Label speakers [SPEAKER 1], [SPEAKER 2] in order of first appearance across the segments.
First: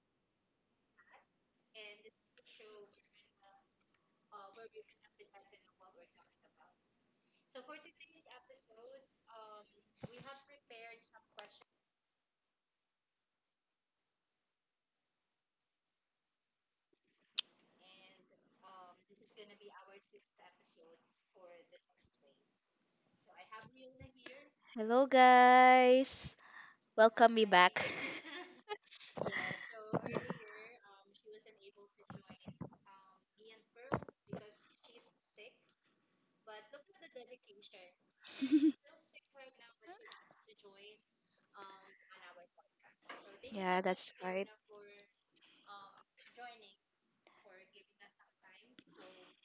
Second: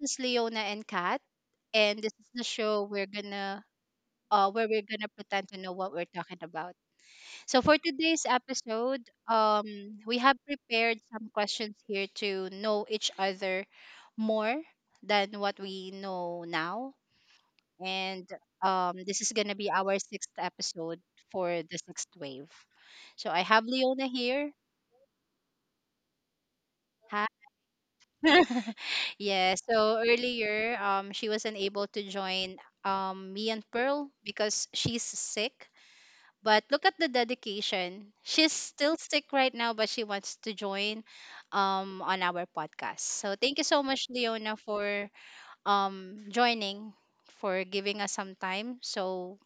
[SPEAKER 1] is Leona and Kat, and this is the show we're gonna pretend to know what we're talking about. So for today's episode, um, we have prepared some questions here to know each other more than what we know now, and this is gonna be our sixth episode for the sixth wave. So I have Leona here.
[SPEAKER 2] Hello, guys.
[SPEAKER 1] Hi.
[SPEAKER 2] Welcome me back.
[SPEAKER 1] Yeah, so earlier, she wasn't able to join me and Pearl because she's sick. But look at the dedication. She's still sick right now, but she wants to join on our podcast. So thank you
[SPEAKER 2] Yeah,
[SPEAKER 1] so much,
[SPEAKER 2] that's right.
[SPEAKER 1] Leona, for joining, for giving us some time so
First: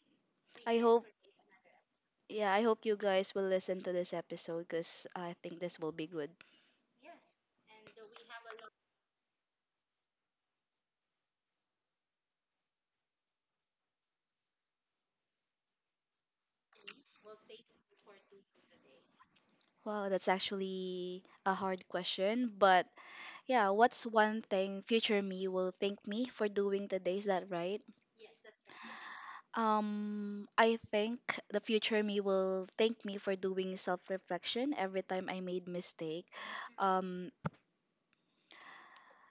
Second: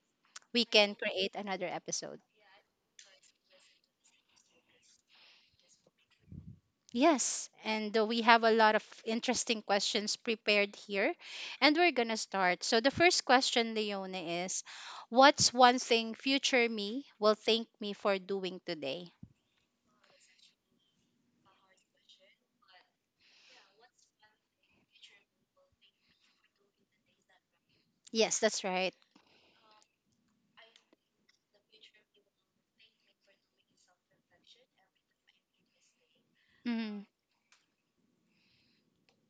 [SPEAKER 1] we
[SPEAKER 2] I
[SPEAKER 1] can
[SPEAKER 2] hope,
[SPEAKER 1] create another episode.
[SPEAKER 2] yeah, I hope you guys will listen to this episode because I think this will be good.
[SPEAKER 1] Yes, and we have a lot of interesting questions prepared here, and we're gonna start. So the first question, Leona, is, what's one thing future me will thank me for doing today?
[SPEAKER 2] Wow, that's actually a hard question, but yeah, what's one thing future me will thank me for doing today? Is that right?
[SPEAKER 1] Yes, that's right.
[SPEAKER 2] I think the future me will thank me for doing self reflection every time I made mistake.
[SPEAKER 1] Mm.
[SPEAKER 2] Um,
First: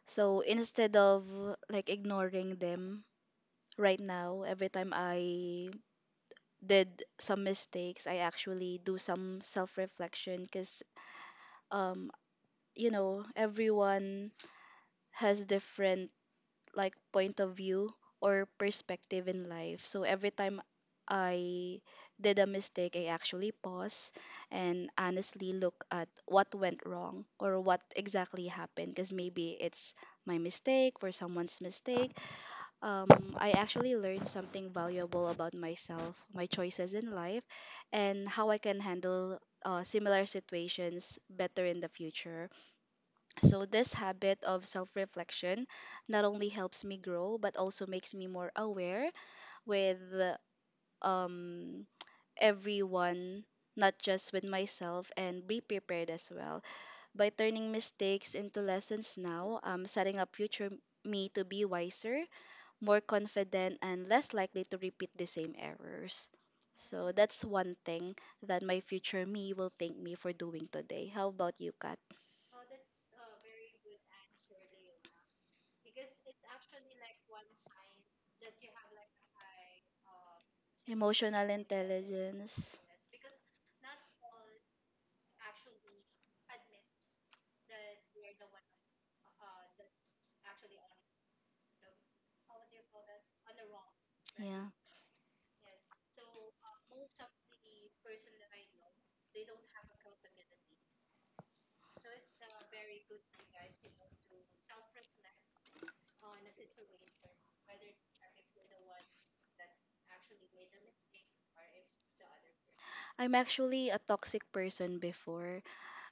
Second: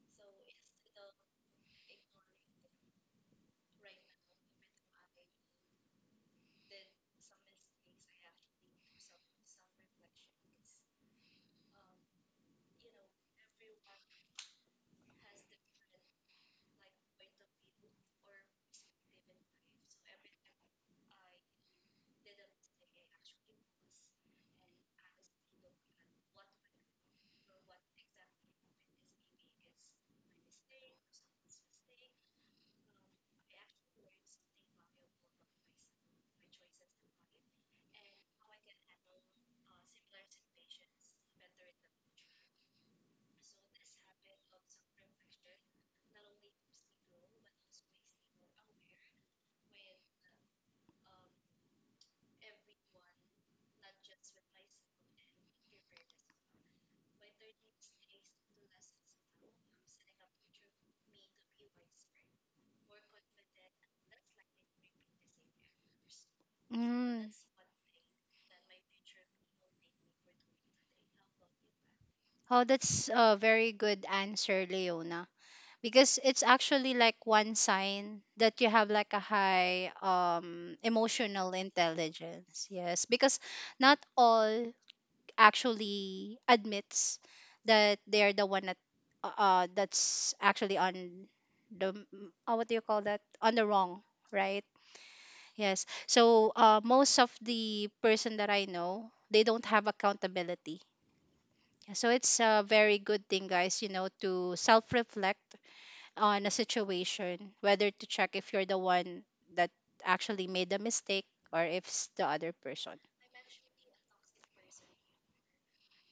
[SPEAKER 2] So instead of like ignoring them right now, every time I did some mistakes, I actually do some self reflection because, um, everyone has different like point of view or perspective in life. So every time I did a mistake, I actually pause and honestly look at what went wrong or what exactly happened because maybe it's my mistake or someone's mistake um, I actually learned something valuable about myself, my choices in life, and how I can handle similar situations better in the future. So, this habit of self reflection not only helps me grow, but also makes me more aware with um, everyone. Not just with myself and be prepared as well. By turning mistakes into lessons now, I'm setting up future me to be wiser, more confident, and less likely to repeat the same errors. So
[SPEAKER 1] Mm.
[SPEAKER 2] that's one thing that my future me will thank me for doing today. How about you, Kat?
[SPEAKER 1] Oh, that's a very good answer, Leona. Because it's actually like one sign that you have like a high
[SPEAKER 2] Emotional
[SPEAKER 1] emotional intelligence.
[SPEAKER 2] intelligence.
[SPEAKER 1] Yes, because not all actually admits that they're the one that that's actually on the m- what do you call that, on the wrong, right?
[SPEAKER 2] Yeah.
[SPEAKER 1] Yes, so most of the person that I know, they don't have accountability. So it's a very good thing, guys, you know, to self-reflect on a situation, whether to check if you're the one that actually made the mistake or if it's the other person.
[SPEAKER 2] I'm actually a toxic person before.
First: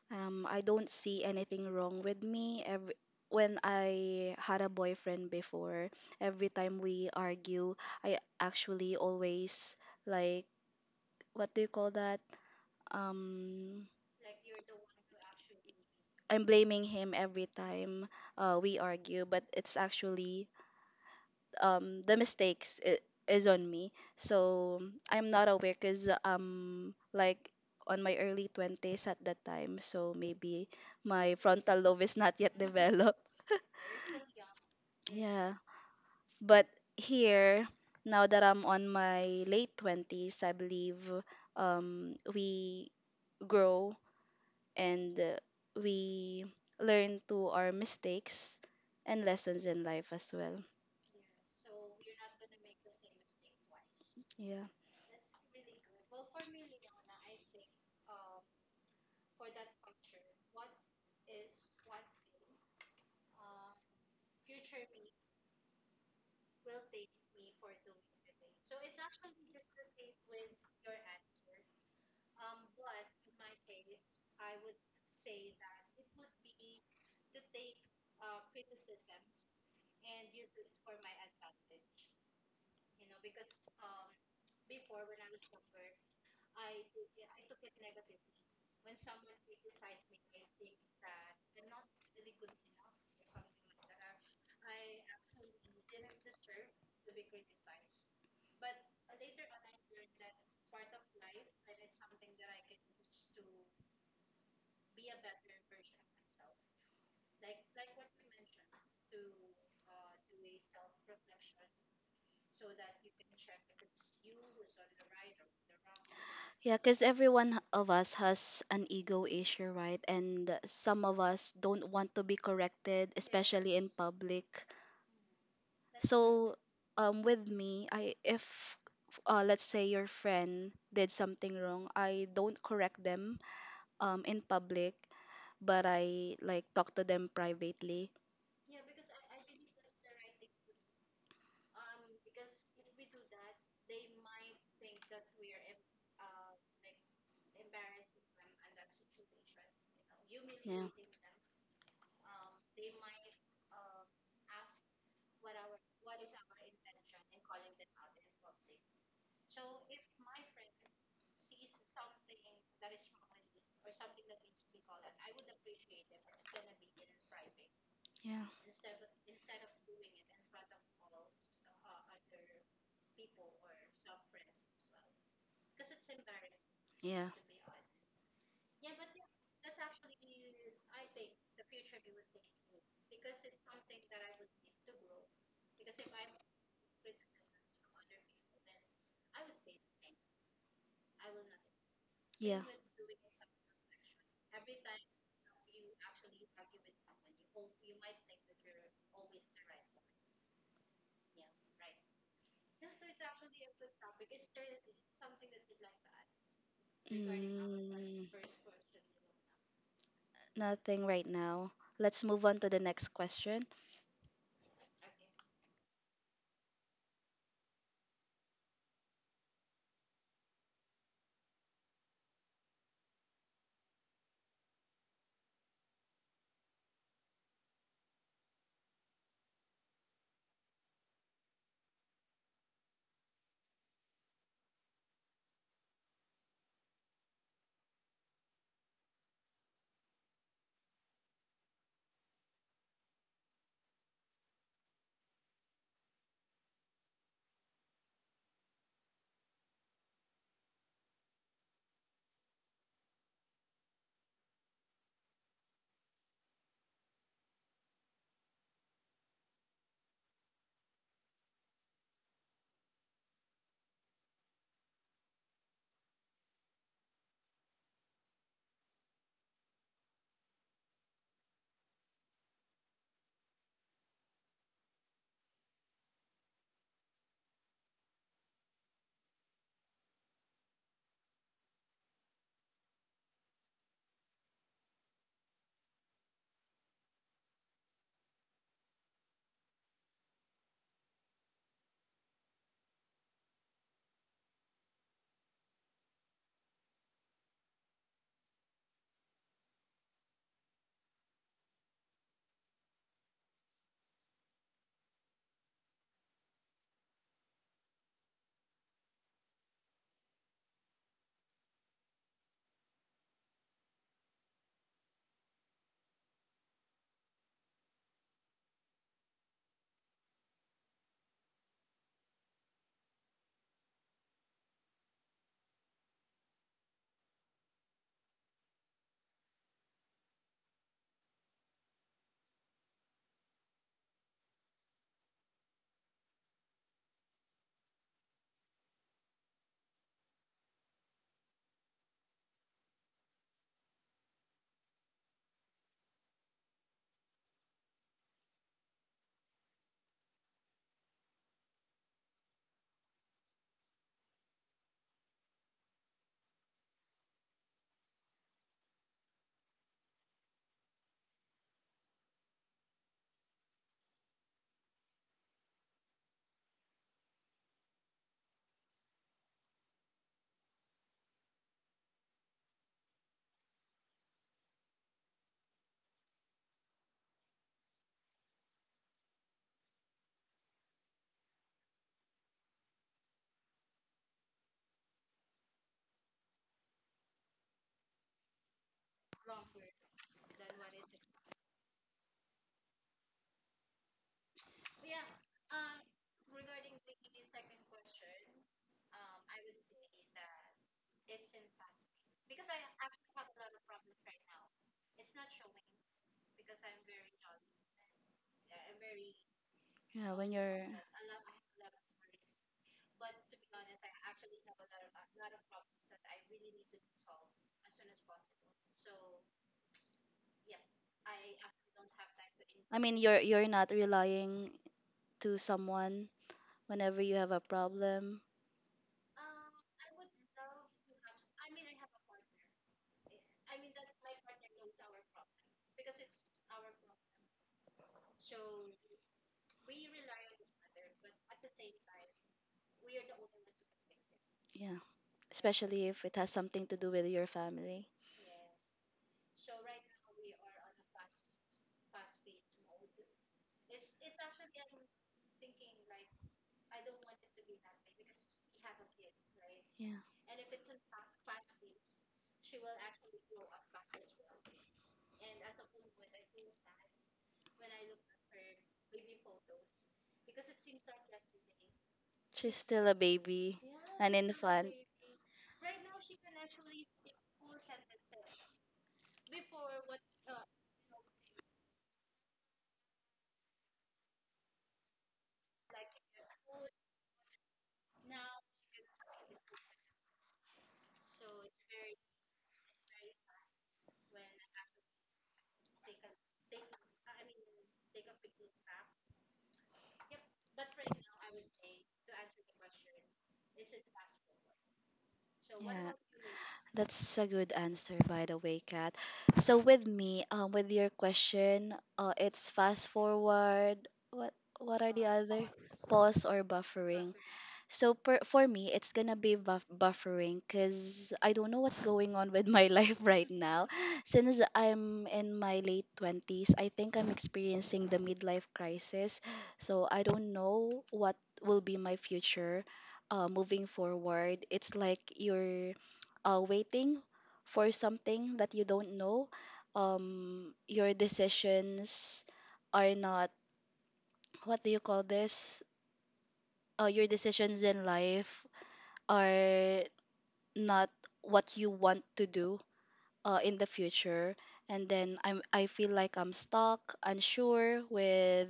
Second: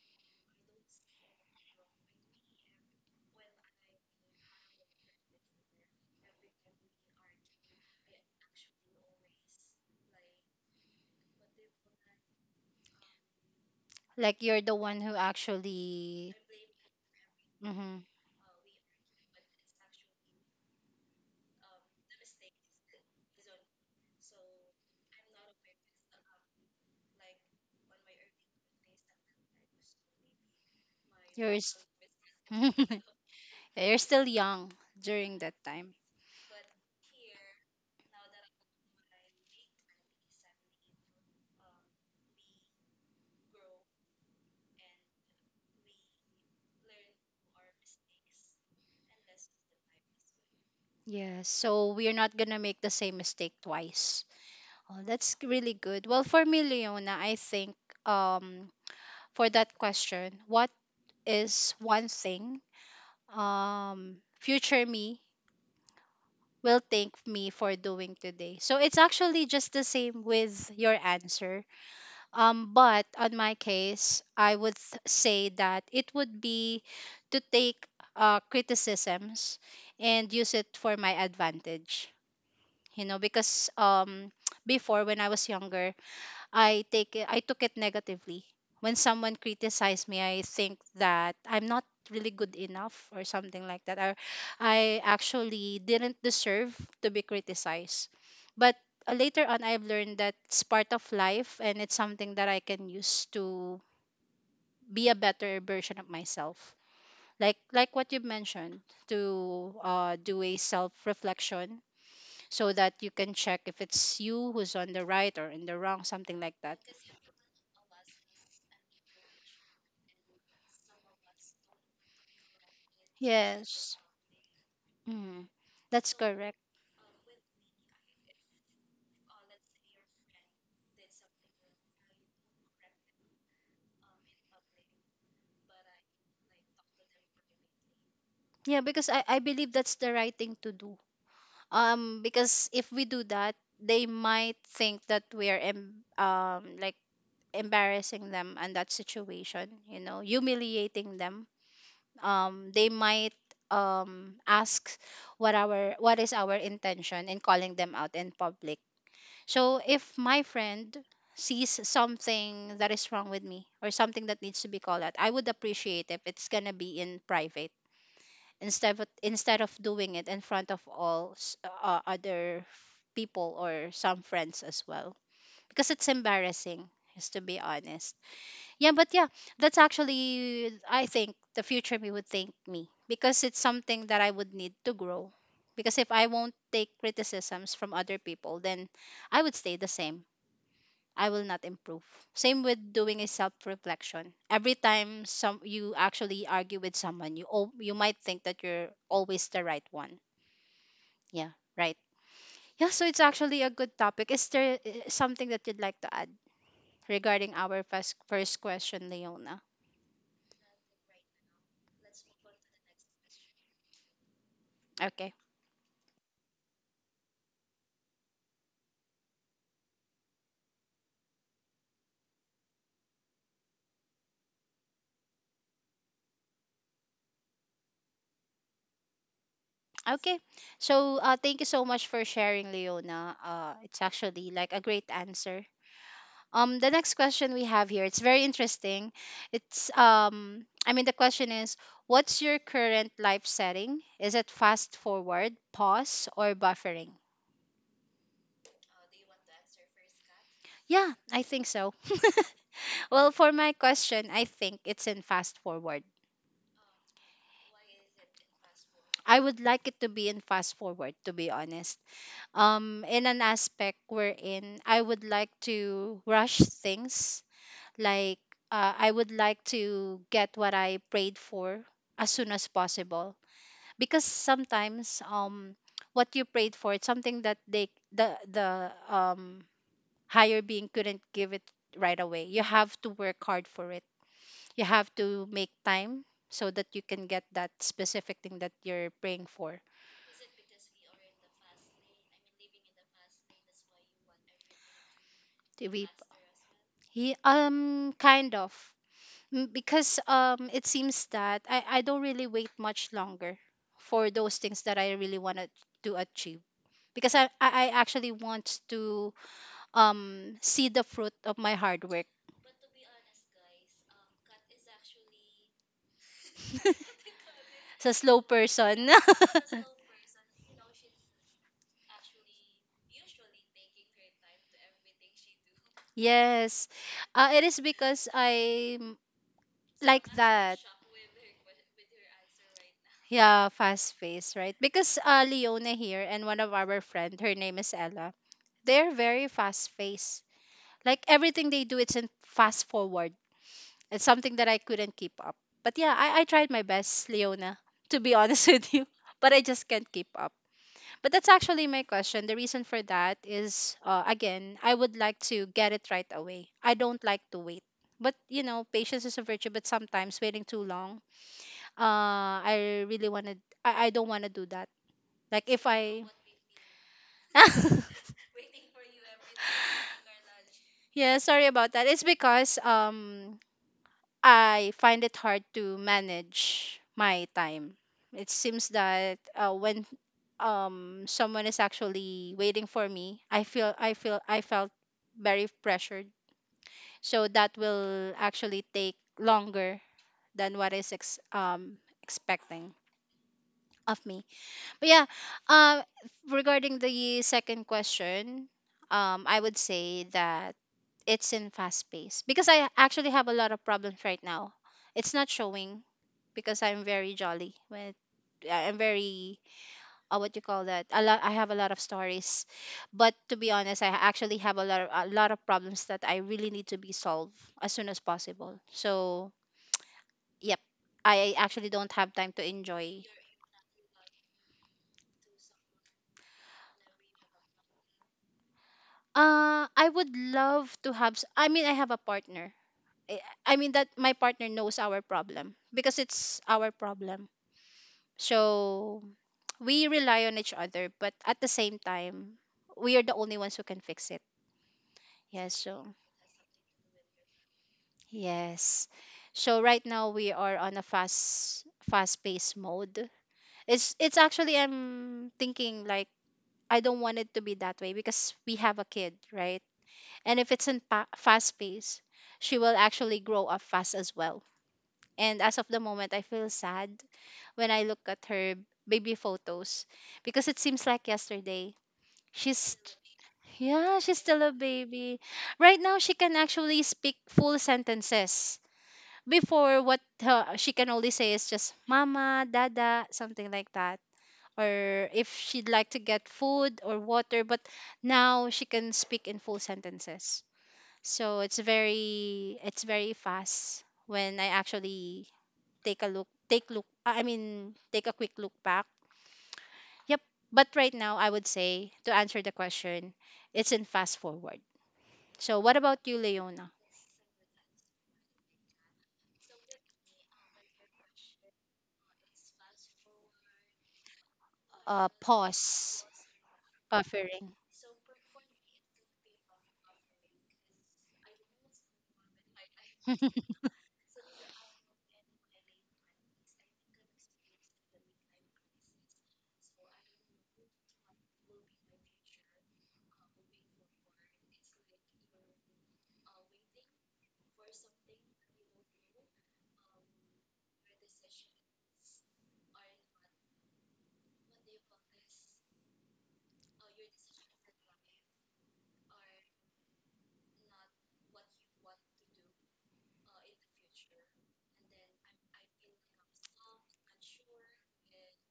[SPEAKER 2] I don't see anything wrong with me. When I had a boyfriend before, every time we argue, I actually always like, what do you call that? Um,
[SPEAKER 1] Like you're the one who actually,
[SPEAKER 2] I'm blaming him every
[SPEAKER 1] hmm,
[SPEAKER 2] time we argue, but it's actually the mistakes is on me. So I'm not aware because like on my early twenties at that time, so maybe my
[SPEAKER 1] you're s-
[SPEAKER 2] frontal lobe is not yet developed.
[SPEAKER 1] you're still young during that
[SPEAKER 2] Yeah,
[SPEAKER 1] time.
[SPEAKER 2] but here now that I'm on my late twenties, I believe we grow and we learn to our mistakes and lessons in life as well.
[SPEAKER 1] Yeah, so we're not gonna make the same mistake twice.
[SPEAKER 2] Yeah.
[SPEAKER 1] Oh, really good. Well, for me, Leona, I think um for that question, what is one thing future me will thank me for doing today? So it's actually just the same with your answer. But on my case, I would say that it would be to take criticisms and use it for my advantage. You know, because before when I was younger, I took it negatively. When someone criticized me, I think that I'm not really good enough or something like that. Or I actually didn't deserve to be criticized. But later on, I've learned that it's part of life and it's something that I can use to be a better version of myself. Like what you mentioned, to do a self reflection so that you can check if it's you who's on the right or in the wrong, something like
[SPEAKER 2] Yeah,
[SPEAKER 1] that.
[SPEAKER 2] because everyone of us has an ego issue, right? And some of us don't want to be corrected, especially in
[SPEAKER 1] Yes.
[SPEAKER 2] public.
[SPEAKER 1] Mm, that's
[SPEAKER 2] So,
[SPEAKER 1] correct.
[SPEAKER 2] with me, I if let's say your friend did something wrong, I don't correct them in public, but I like talk to them privately.
[SPEAKER 1] Yeah, because I believe that's the right thing to do. Because if we do that, they might think that we are like embarrassing them in that situation, you know,
[SPEAKER 2] Yeah,
[SPEAKER 1] humiliating them. They might ask what is our intention in calling them out in public. So if my friend sees something that is wrong with me or something that needs to be called out, I would appreciate if it's gonna be in private
[SPEAKER 2] yeah.
[SPEAKER 1] instead of doing it in front of other people or some friends as well, because it's embarrassing,
[SPEAKER 2] Yeah.
[SPEAKER 1] just to be honest. Yeah, but yeah, that's actually, I think, the future me would thank me because it's something that I would need to grow, because if I won't take criticisms from other people, then I would stay the same. I will not improve.
[SPEAKER 2] Yeah.
[SPEAKER 1] Same with doing a self-reflection. Every time some you actually argue with someone, you might think that you're always the right one. Yeah, right. Yeah, so it's actually a good topic. Is there something that you'd like to add regarding our
[SPEAKER 2] Mm,
[SPEAKER 1] first question, Leona?
[SPEAKER 2] Nothing right now. Let's move on to the next question.
[SPEAKER 1] Okay. Okay. So, thank you so much for sharing, Leona. It's actually like a great answer. The next question we have here, it's very interesting. It's I mean, the question is, what's your current life setting? Is it fast forward, pause, or buffering? Yeah, I think so. Well, for my question, I think it's in fast forward. I would like it to be in fast forward, to be honest. In an aspect wherein I would like to rush things. Like, I would like to get what I prayed for as soon as possible, because sometimes what you prayed for, it's something that the higher being couldn't give it right away. You have to work hard for it. You have to make time so that you can get that specific thing that you're praying for. To be he kind of, mm, because it seems that I don't really wait much longer for those things that I really want to achieve, because I actually want to see the fruit of my hard work. So slow person. Yes. It is because I like that. Yeah, fast paced, right? Because Leona here and one of our friend, her name is Ella. They're very fast paced. Like everything they do, it's in fast forward. It's something that I couldn't keep up. But yeah, I tried my best, Leona. To be honest with you, but I just can't keep up. But that's actually my question. The reason for that is, again, I would like to get it right away. I don't like to wait. But you know, patience is a virtue. But sometimes waiting too long, uh I really wanna I don't wanna do that. Like if I, yeah, sorry about that. It's because I find it hard to manage my time. It seems that when someone is actually waiting for me, I felt very pressured. So that will actually take longer than what is expecting of me. But yeah, um, regarding the second question, I would say that it's in fast pace because I actually have a lot of problems right now. It's not showing because I'm very jolly when I'm very,
[SPEAKER 2] Yeah, when
[SPEAKER 1] what you call
[SPEAKER 2] you're
[SPEAKER 1] that. A lot, I have a lot of stories, but to be honest, I actually have a lot of problems that I really need to be solved as soon as possible. So yep, I actually don't have time to
[SPEAKER 2] I mean
[SPEAKER 1] enjoy.
[SPEAKER 2] you're not relying to someone whenever you have a problem.
[SPEAKER 1] I would love to have. I mean, I have a partner. I I mean that my partner knows our problem because it's our problem. So we rely on each other, but at the same time, we are the only ones who can fix it.
[SPEAKER 2] Yeah.
[SPEAKER 1] Yes.
[SPEAKER 2] Especially
[SPEAKER 1] So
[SPEAKER 2] if it has something to do with your family.
[SPEAKER 1] yes. So right now we are on a fast pace mode. It's actually, I'm thinking like I don't want it to be that way because we have a kid, right?
[SPEAKER 2] Yeah.
[SPEAKER 1] And if it's in fast pace, she will actually grow up fast as well. And as of the moment, I feel sad when I look at her baby photos because it seems like yesterday.
[SPEAKER 2] She's
[SPEAKER 1] She's,
[SPEAKER 2] still a baby,
[SPEAKER 1] yeah,
[SPEAKER 2] an
[SPEAKER 1] she's still a
[SPEAKER 2] infant.
[SPEAKER 1] baby. Right now, she can actually speak full sentences. Before, what she can only say is just mama, dada, something like that. Or if she'd like to get food or water, but now she can speak in full sentences. So it's very fast when I actually take a look take look I mean take a quick look back. Yep. But right now I would say, to answer the question, it's in fast forward. So what
[SPEAKER 2] Yeah.
[SPEAKER 1] about you, Leona?
[SPEAKER 2] That's a good answer, by the way, Kat. So with me, with your question, it's fast forward. What what are the
[SPEAKER 1] Uh,
[SPEAKER 2] other
[SPEAKER 1] pause,
[SPEAKER 2] pause or buffering?
[SPEAKER 1] buffering.
[SPEAKER 2] So for me, it's gonna be buffering because I don't know what's going on with my life right now. Since I'm in my late twenties, I think I'm experiencing the midlife crisis. So I don't know what will be my future moving forward. It's like you're waiting for something that you don't know. Your decisions are not, what do you call this? Your decisions in life are not what you want to do in the future. And then I feel like I'm stuck, unsure with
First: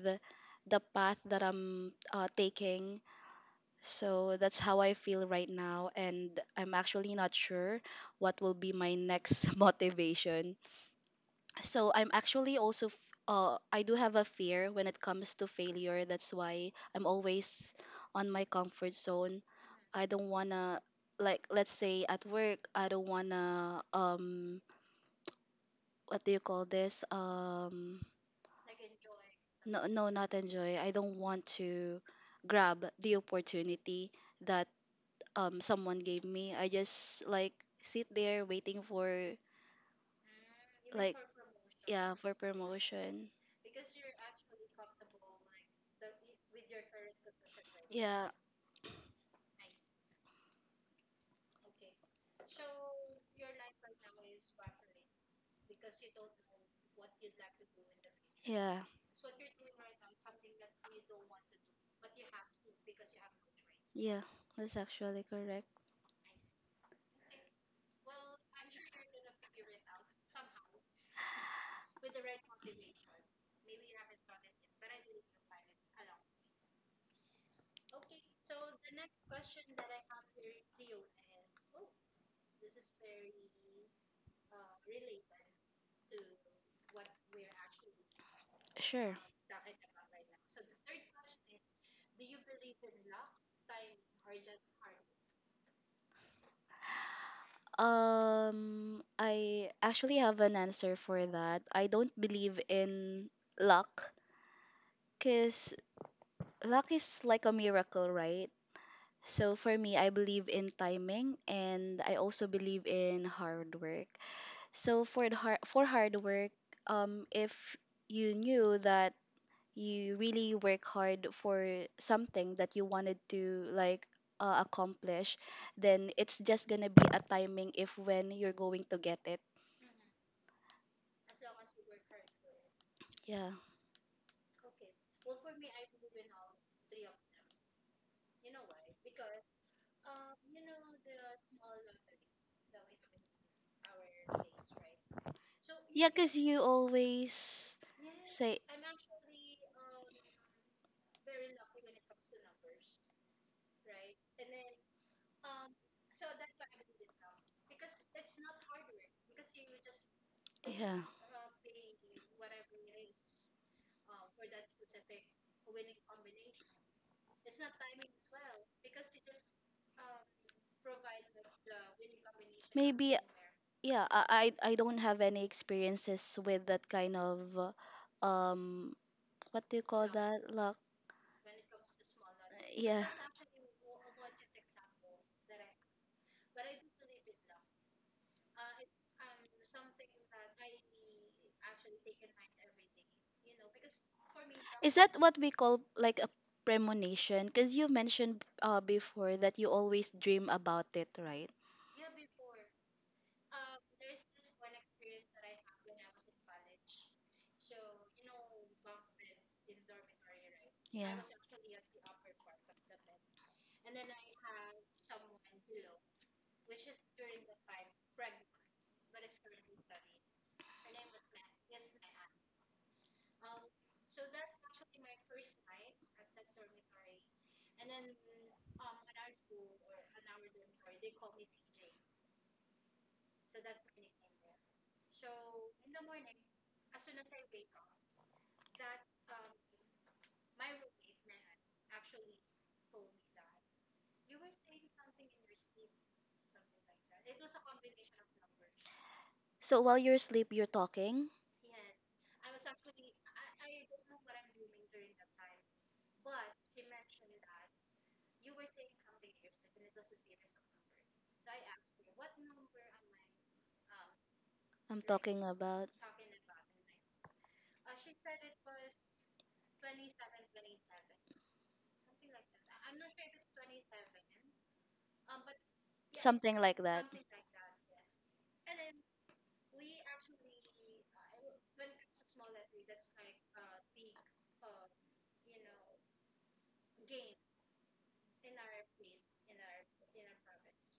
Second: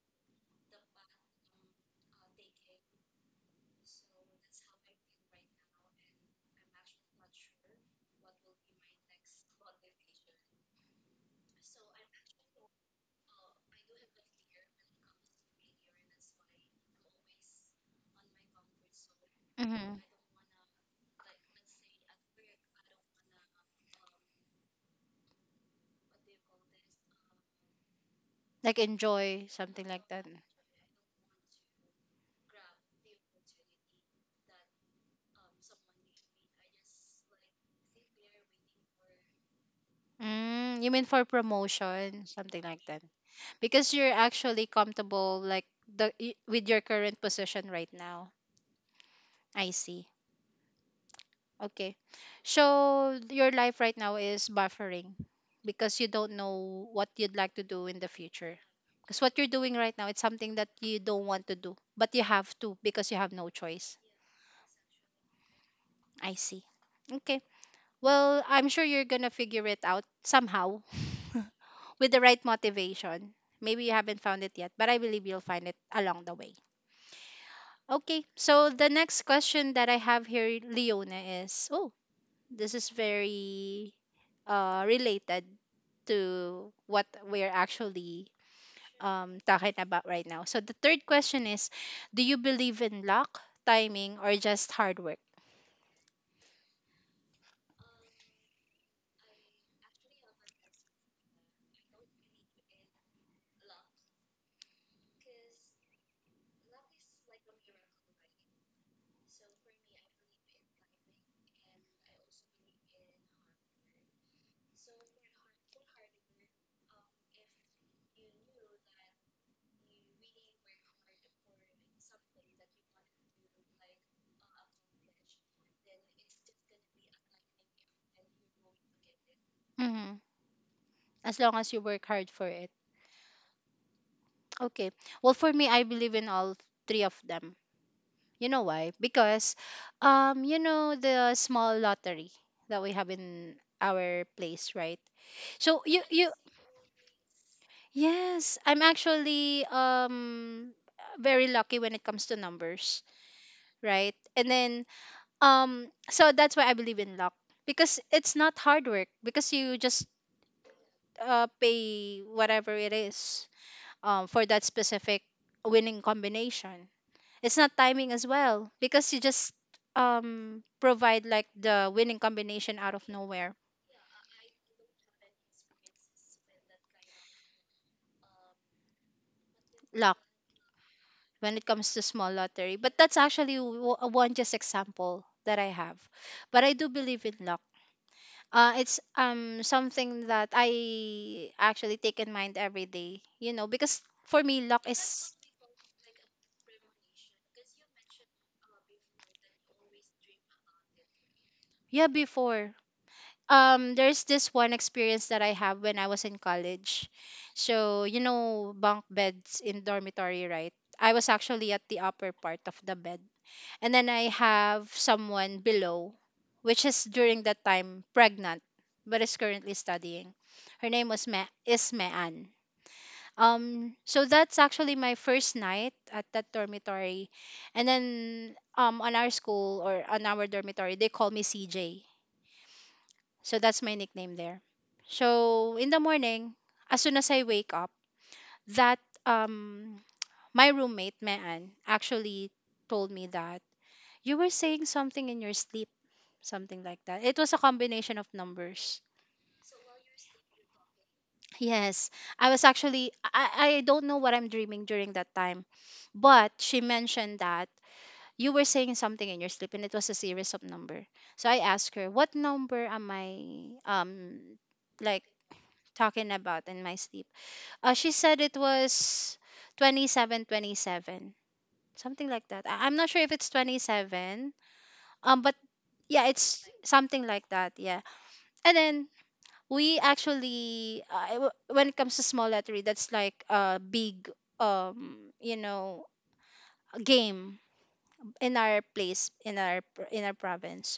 [SPEAKER 2] the path that I'm taking. So that's how I feel right now. And I'm actually not sure what will be my next motivation. So I'm actually also, I do have a fear when it comes to failure. That's why I'm always on my comfort zone.
[SPEAKER 1] hmm.
[SPEAKER 2] I don't wanna, like, let's say at work, I don't wanna, what do you call this?
[SPEAKER 1] Like enjoy
[SPEAKER 2] No,
[SPEAKER 1] something
[SPEAKER 2] no,
[SPEAKER 1] like that.
[SPEAKER 2] not enjoy. I don't want to grab the opportunity that someone gave me. I just like sit there waiting for
[SPEAKER 1] Mm, you mean
[SPEAKER 2] like,
[SPEAKER 1] for
[SPEAKER 2] yeah,
[SPEAKER 1] promotion,
[SPEAKER 2] for
[SPEAKER 1] something like that.
[SPEAKER 2] promotion.
[SPEAKER 1] Because you're actually comfortable like with your current position right
[SPEAKER 2] Yeah.
[SPEAKER 1] now. I see. Okay. So your life right now is buffering because you don't know what you'd like to do in the future,
[SPEAKER 2] Yeah.
[SPEAKER 1] because what you're doing right now, it's something that you don't want to do, but you have to because you have no choice.
[SPEAKER 2] Yeah. That's actually correct.
[SPEAKER 1] I see. Okay. Well, I'm sure you're gonna figure it out somehow with the right motivation. Maybe you haven't found it yet, but I believe you'll find it along the way. Okay, so the next question that I have here, Leona, is, oh, this is very related to what we're actually
[SPEAKER 2] Sure.
[SPEAKER 1] talking about right now. So the third question is, do you believe in luck, timing, or just hard work?
[SPEAKER 2] I actually have an answer for that. I don't believe in luck cuz luck is like a miracle, right? So for me, I believe in timing and I also believe in hard work. So for the hard for hard work, if you knew that you really work hard for something that you wanted to like accomplish, then it's just gonna be a timing if when you're going to get it.
[SPEAKER 1] Hmm. As long as you work hard for it.
[SPEAKER 2] Yeah.
[SPEAKER 1] Okay. Well, for me, I believe in all three of them. You know why? Because, you know, the small lottery that we have in our place, right? So
[SPEAKER 2] Yeah,
[SPEAKER 1] you,
[SPEAKER 2] cause you always
[SPEAKER 1] yes,
[SPEAKER 2] say
[SPEAKER 1] I'm actually very lucky when it comes to numbers, right? And then so that's why I believe in luck because it's not hard work because you just
[SPEAKER 2] yeah.
[SPEAKER 1] pay whatever it is for that specific winning combination. It's not timing as well because you just provide like the winning combination out of
[SPEAKER 2] Maybe
[SPEAKER 1] nowhere.
[SPEAKER 2] yeah. I don't have any experiences with that kind of uh, um what do you call
[SPEAKER 1] Luck.
[SPEAKER 2] that luck?
[SPEAKER 1] When it comes to small lottery. But
[SPEAKER 2] Yeah.
[SPEAKER 1] that's actually one just example that I have. But I do believe in luck. It's something that I actually take in mind every day. You know, because for me, luck
[SPEAKER 2] Is that
[SPEAKER 1] is
[SPEAKER 2] what we call like a premonition? Because you mentioned before that you always dream about it, right?
[SPEAKER 1] yeah before. There's this one experience that I have when I was in college. So you know, bunk beds in dormitory, right?
[SPEAKER 2] Yeah.
[SPEAKER 1] I was actually at the upper part of the bed. And then I have someone below, which is during that time pregnant, but is currently studying. Her name was is Mean. So that's actually my first night at that dormitory, and then on our school or on our dormitory they call me CJ. So that's my nickname there. So in the morning, as soon as I wake up, that my roommate Mean actually told me that you were saying something in your sleep something like that. It was a combination of numbers.
[SPEAKER 2] So while you're asleep, you're talking.
[SPEAKER 1] Yes, I don't know what I'm dreaming during that time, but she mentioned that you were saying something in your sleep and it was a series of number. So I asked her, "What number am I um
[SPEAKER 2] I'm
[SPEAKER 1] like
[SPEAKER 2] talking about
[SPEAKER 1] talking about in my sleep?" She said it was 27 27 something like that. I'm not sure if it's 27. Um, but yeah,
[SPEAKER 2] something
[SPEAKER 1] it's
[SPEAKER 2] like that.
[SPEAKER 1] something like that. Yeah. And then we actually when it comes to small lottery, that's like a big um you know game in our place, in our province,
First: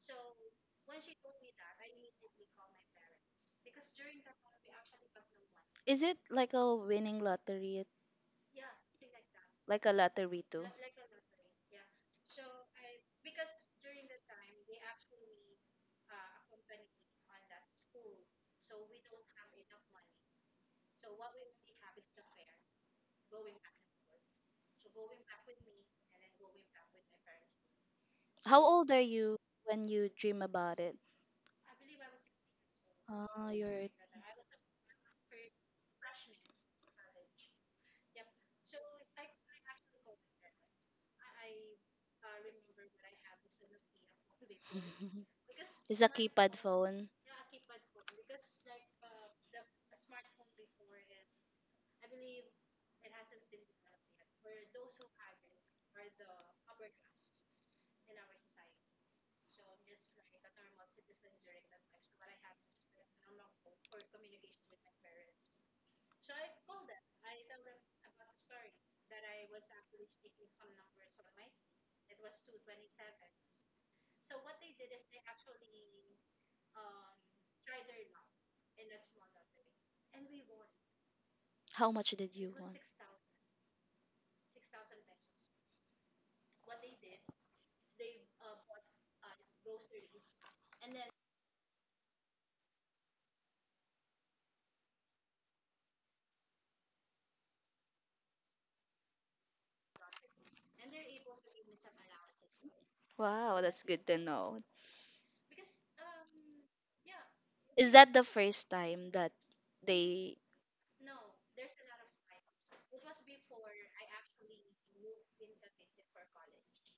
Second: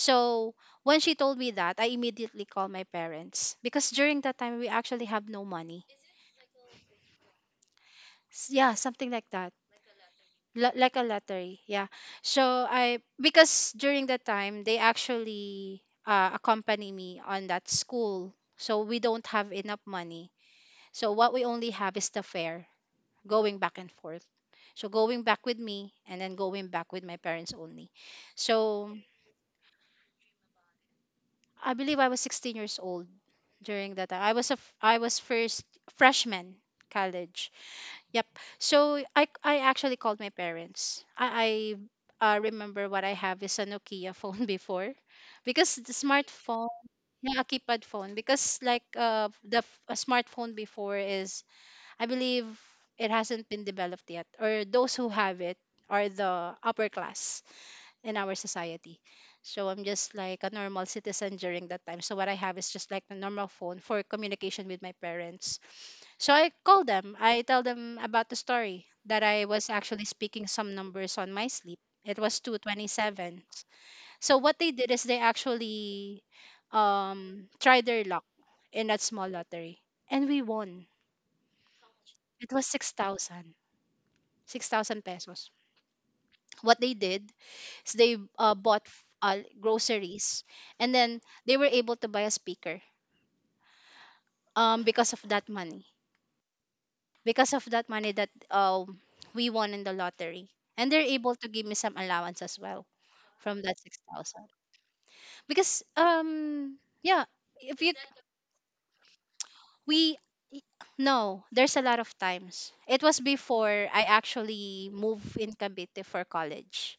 [SPEAKER 1] so when she told me that, I immediately called my parents because during that time we actually have no money.
[SPEAKER 2] Is it like a winning lottery?
[SPEAKER 1] S- yeah, something like that.
[SPEAKER 2] Like a lottery too?
[SPEAKER 1] L- like a lottery, yeah. So I, because during that time they actually accompany me on that school, so we don't have enough money, so what we only have is the fare going back and forth. So going back with me and then going back with my parents only.
[SPEAKER 2] How old
[SPEAKER 1] So
[SPEAKER 2] are you when you dream about it?
[SPEAKER 1] I believe I was 16 years old
[SPEAKER 2] Oh, you're.
[SPEAKER 1] during that time. I was a f- I was first freshman college. Yep. So I actually called my parents. I remember what I have is a Nokia phone before, because the
[SPEAKER 2] It's a keypad
[SPEAKER 1] smartphone,
[SPEAKER 2] phone.
[SPEAKER 1] yeah, a keypad phone because like a smartphone before is, I believe, it hasn't been developed yet, or those who have it are the upper class in our society. So I'm just like a normal citizen during that time. So what I have is just like the normal phone for communication with my parents. So I call them. I tell them about the story that I was actually speaking some numbers on my sleep. It was 227. So what they did is they actually tried their luck in that small lottery, and we won.
[SPEAKER 2] How much did
[SPEAKER 1] It
[SPEAKER 2] you
[SPEAKER 1] was
[SPEAKER 2] want?
[SPEAKER 1] 6,000. Six thousand pesos. What they did is they bought groceries, and then they were able to buy a speaker because of that money. Because of that money that we won in the lottery, and they're able to give me some allowance as well
[SPEAKER 2] Wow,
[SPEAKER 1] from that
[SPEAKER 2] that's
[SPEAKER 1] six
[SPEAKER 2] good to
[SPEAKER 1] thousand.
[SPEAKER 2] know.
[SPEAKER 1] Because yeah, if
[SPEAKER 2] Is
[SPEAKER 1] you
[SPEAKER 2] that the first time that
[SPEAKER 1] we
[SPEAKER 2] they
[SPEAKER 1] no, there's a lot of times. It was before I actually moved in Cavite for college.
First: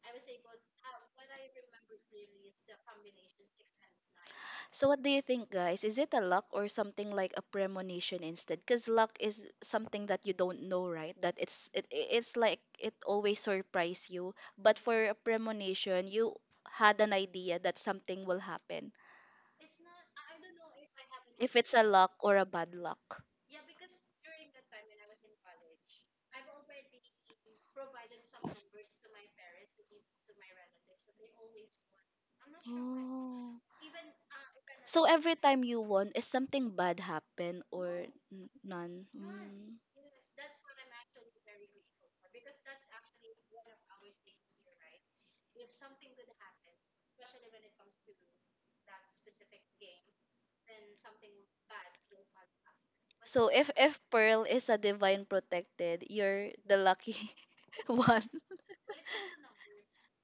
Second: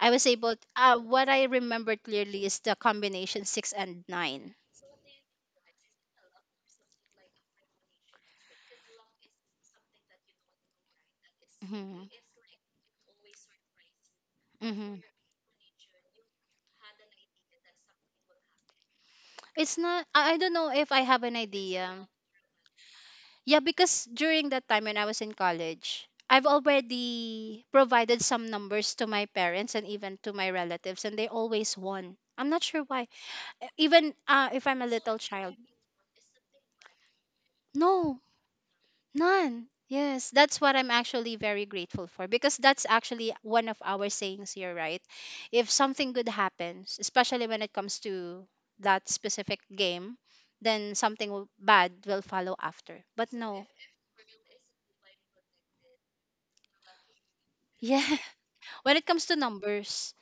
[SPEAKER 1] I was able. What I remember clearly is the combination six and nine.
[SPEAKER 2] So what do you think, guys? Is it a luck or something like a premonition instead? Because luck is something that you don't know, right? That it's it
[SPEAKER 1] Hmm.
[SPEAKER 2] it- it's like it always surprise you. But
[SPEAKER 1] Hmm.
[SPEAKER 2] for a premonition, you had an idea that something will happen.
[SPEAKER 1] It's not. I don't know if I have an
[SPEAKER 2] If it's a
[SPEAKER 1] idea.
[SPEAKER 2] luck or a bad luck.
[SPEAKER 1] Yeah, because during that time when I was in college, I've already provided some numbers to my parents and even to my relatives, and they always won. I'm not sure why.
[SPEAKER 2] Oh.
[SPEAKER 1] Even if I'm a
[SPEAKER 2] So
[SPEAKER 1] little
[SPEAKER 2] every
[SPEAKER 1] child.
[SPEAKER 2] time you won, is something bad happen or
[SPEAKER 1] No,
[SPEAKER 2] none?
[SPEAKER 1] none.
[SPEAKER 2] Mm.
[SPEAKER 1] Yes, that's what I'm actually very grateful for because that's actually one of our sayings here, right? If something good happens, especially when it comes to that specific game, then something bad will follow after. But
[SPEAKER 2] So if
[SPEAKER 1] no.
[SPEAKER 2] if Pearl is a divine protected, you're the lucky
[SPEAKER 1] Yeah.
[SPEAKER 2] one.
[SPEAKER 1] When it comes to numbers,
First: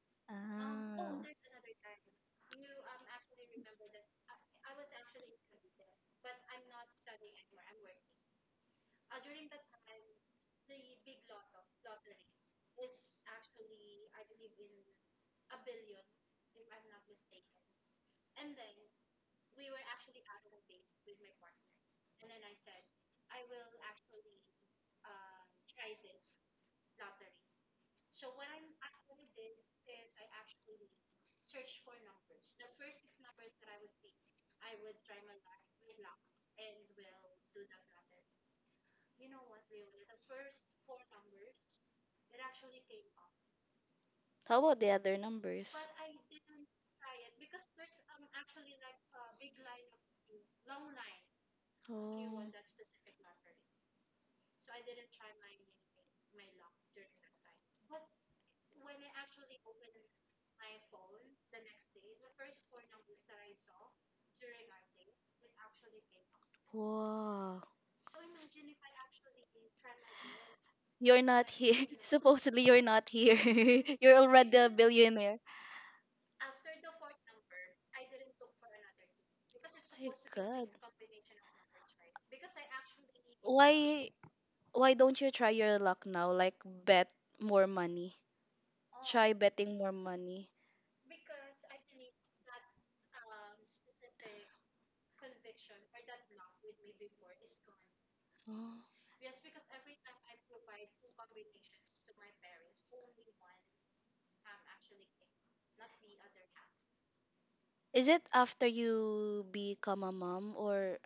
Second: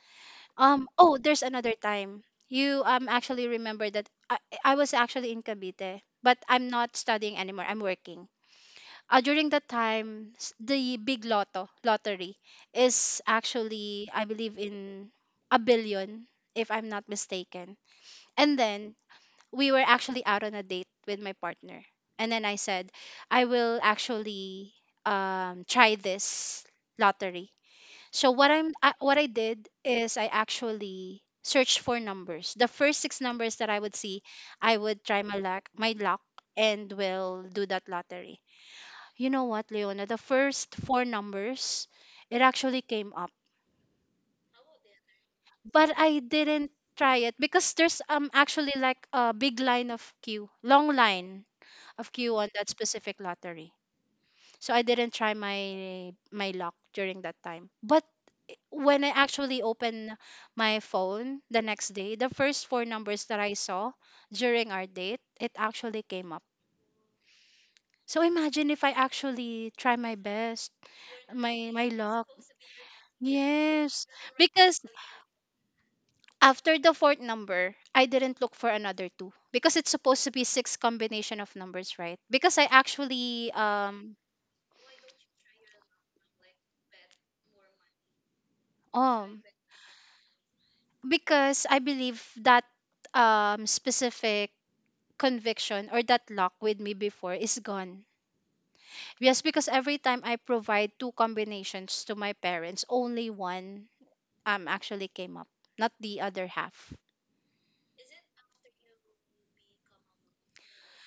[SPEAKER 1] oh,
[SPEAKER 2] Ah.
[SPEAKER 1] there's another time. You actually remember that I was actually in Cavite, but I'm not studying anymore. I'm working. During that time, the big lotto lottery is actually, I believe, in a billion, if I'm not mistaken. And then we were actually out on a date with my partner, and then I said, I will actually try this lottery, so what I did is I actually searched for numbers. The first six numbers that I would see, I would try my luck, and will do that lottery. You know what, Leona? The first four numbers, it actually came up,
[SPEAKER 2] How about the other numbers?
[SPEAKER 1] but I didn't try it because there's actually like a big line of queue, long line of
[SPEAKER 2] Oh.
[SPEAKER 1] queue on that specific lottery. So I didn't try my luck during that time. But when I actually opened my phone the next day, the first four numbers that I saw during our date, it actually came up.
[SPEAKER 2] Wow.
[SPEAKER 1] So imagine if I actually try my best,
[SPEAKER 2] You're not here.
[SPEAKER 1] my luck.
[SPEAKER 2] Supposedly you're not here.
[SPEAKER 1] Yes,
[SPEAKER 2] You're already a
[SPEAKER 1] because
[SPEAKER 2] billionaire.
[SPEAKER 1] after the fourth number, I didn't look for another two because it's
[SPEAKER 2] My
[SPEAKER 1] supposed to be
[SPEAKER 2] God.
[SPEAKER 1] six combination of numbers, right? Because I actually
[SPEAKER 2] Why why don't you try your luck now? Like bet more money. Try
[SPEAKER 1] um
[SPEAKER 2] betting more money.
[SPEAKER 1] because I believe that specific conviction or that lock with me before is gone.
[SPEAKER 2] Oh.
[SPEAKER 1] Yes, because every time I provide two combinations to my parents, only one actually came up, not the other half.
[SPEAKER 2] Is it after you become a mom or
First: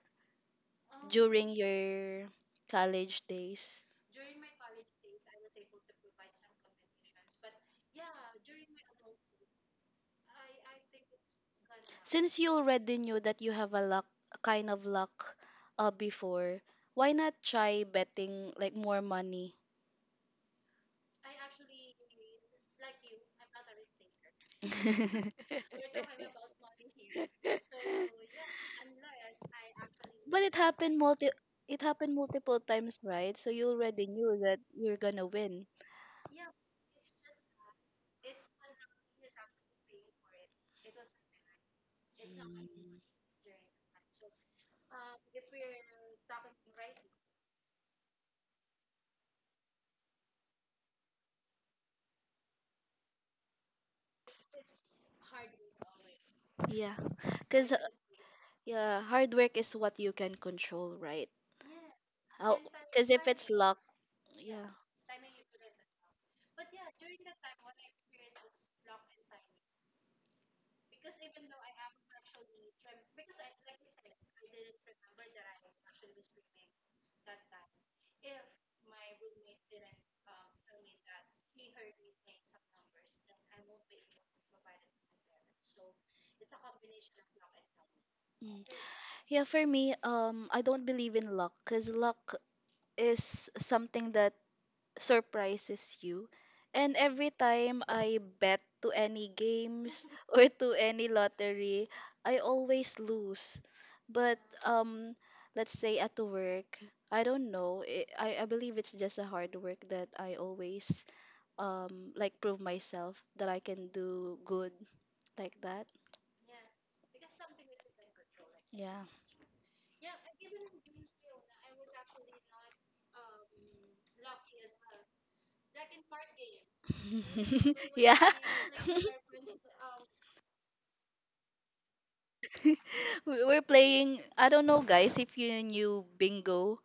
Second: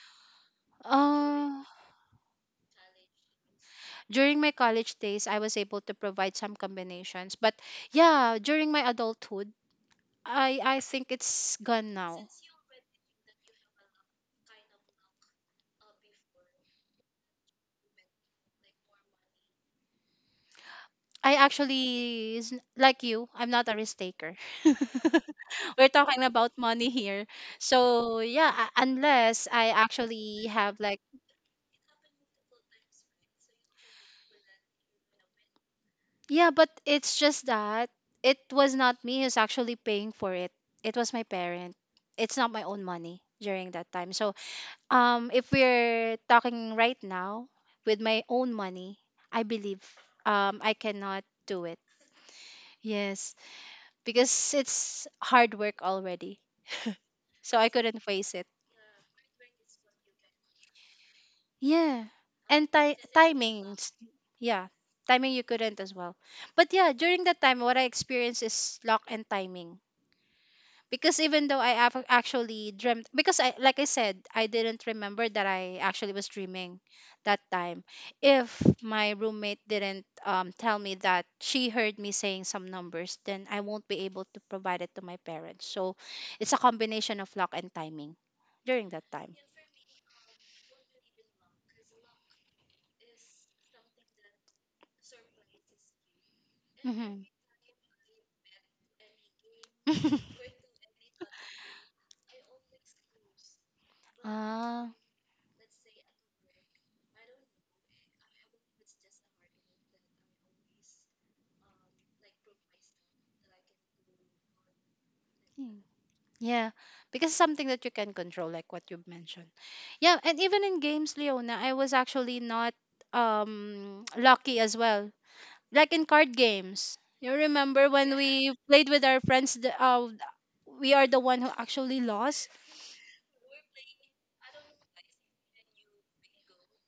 [SPEAKER 2] during
[SPEAKER 1] Uh,
[SPEAKER 2] your college days?
[SPEAKER 1] during my college days, I was able to provide some combinations, but yeah, during my adulthood, I think it's gone now.
[SPEAKER 2] Since you already knew that you have a kind of luck before, why not try betting like more money?
[SPEAKER 1] I actually is like you. I'm not a risk taker. We're talking about money here. So yeah, unless I
[SPEAKER 2] But
[SPEAKER 1] actually have like
[SPEAKER 2] it happened multiple times, right? So you already knew that you're gonna win.
[SPEAKER 1] yeah, but it's just that it was not me who's actually paying for it. It was my parent. It's not my own
[SPEAKER 2] Mm.
[SPEAKER 1] money during that time. So if we're talking right now with my own money, I believe I cannot do it. Yes, because it's hard work already,
[SPEAKER 2] Yeah.
[SPEAKER 1] so I
[SPEAKER 2] Because
[SPEAKER 1] couldn't face it.
[SPEAKER 2] yeah, hard work is what you can control, right?
[SPEAKER 1] Yeah.
[SPEAKER 2] How?
[SPEAKER 1] And
[SPEAKER 2] Because if it's luck,
[SPEAKER 1] timings. Yeah.
[SPEAKER 2] yeah.
[SPEAKER 1] Timing you couldn't as well. But yeah, during that time what I experienced is luck and timing. Because even though I have actually dreamt, because I like I said I didn't remember that I actually was dreaming that time, if my roommate didn't tell me that she heard me saying some numbers, then I won't be able to provide it to my parents. So it's a combination of luck and timing
[SPEAKER 2] Mm.
[SPEAKER 1] during that time.
[SPEAKER 2] Yeah, for me, I don't believe in luck because luck is something that surprises you. And
[SPEAKER 1] Hmm.
[SPEAKER 2] every time I bet to any games or to any lottery, I always lose. But
[SPEAKER 1] Ah.
[SPEAKER 2] um, let's say at work, I don't know. It, I believe it's just a hard work that I always like prove myself that I can do good like
[SPEAKER 1] Hmm.
[SPEAKER 2] that.
[SPEAKER 1] Yeah, because something that you can control, like what you
[SPEAKER 2] Yeah.
[SPEAKER 1] mentioned. Yeah, and even in games, Leona, I was actually not lucky as well. Like in card games, you remember when
[SPEAKER 2] Yeah.
[SPEAKER 1] we played with our friends? We are the one who actually lost.
[SPEAKER 2] We're playing, I don't know guys if you knew bingo.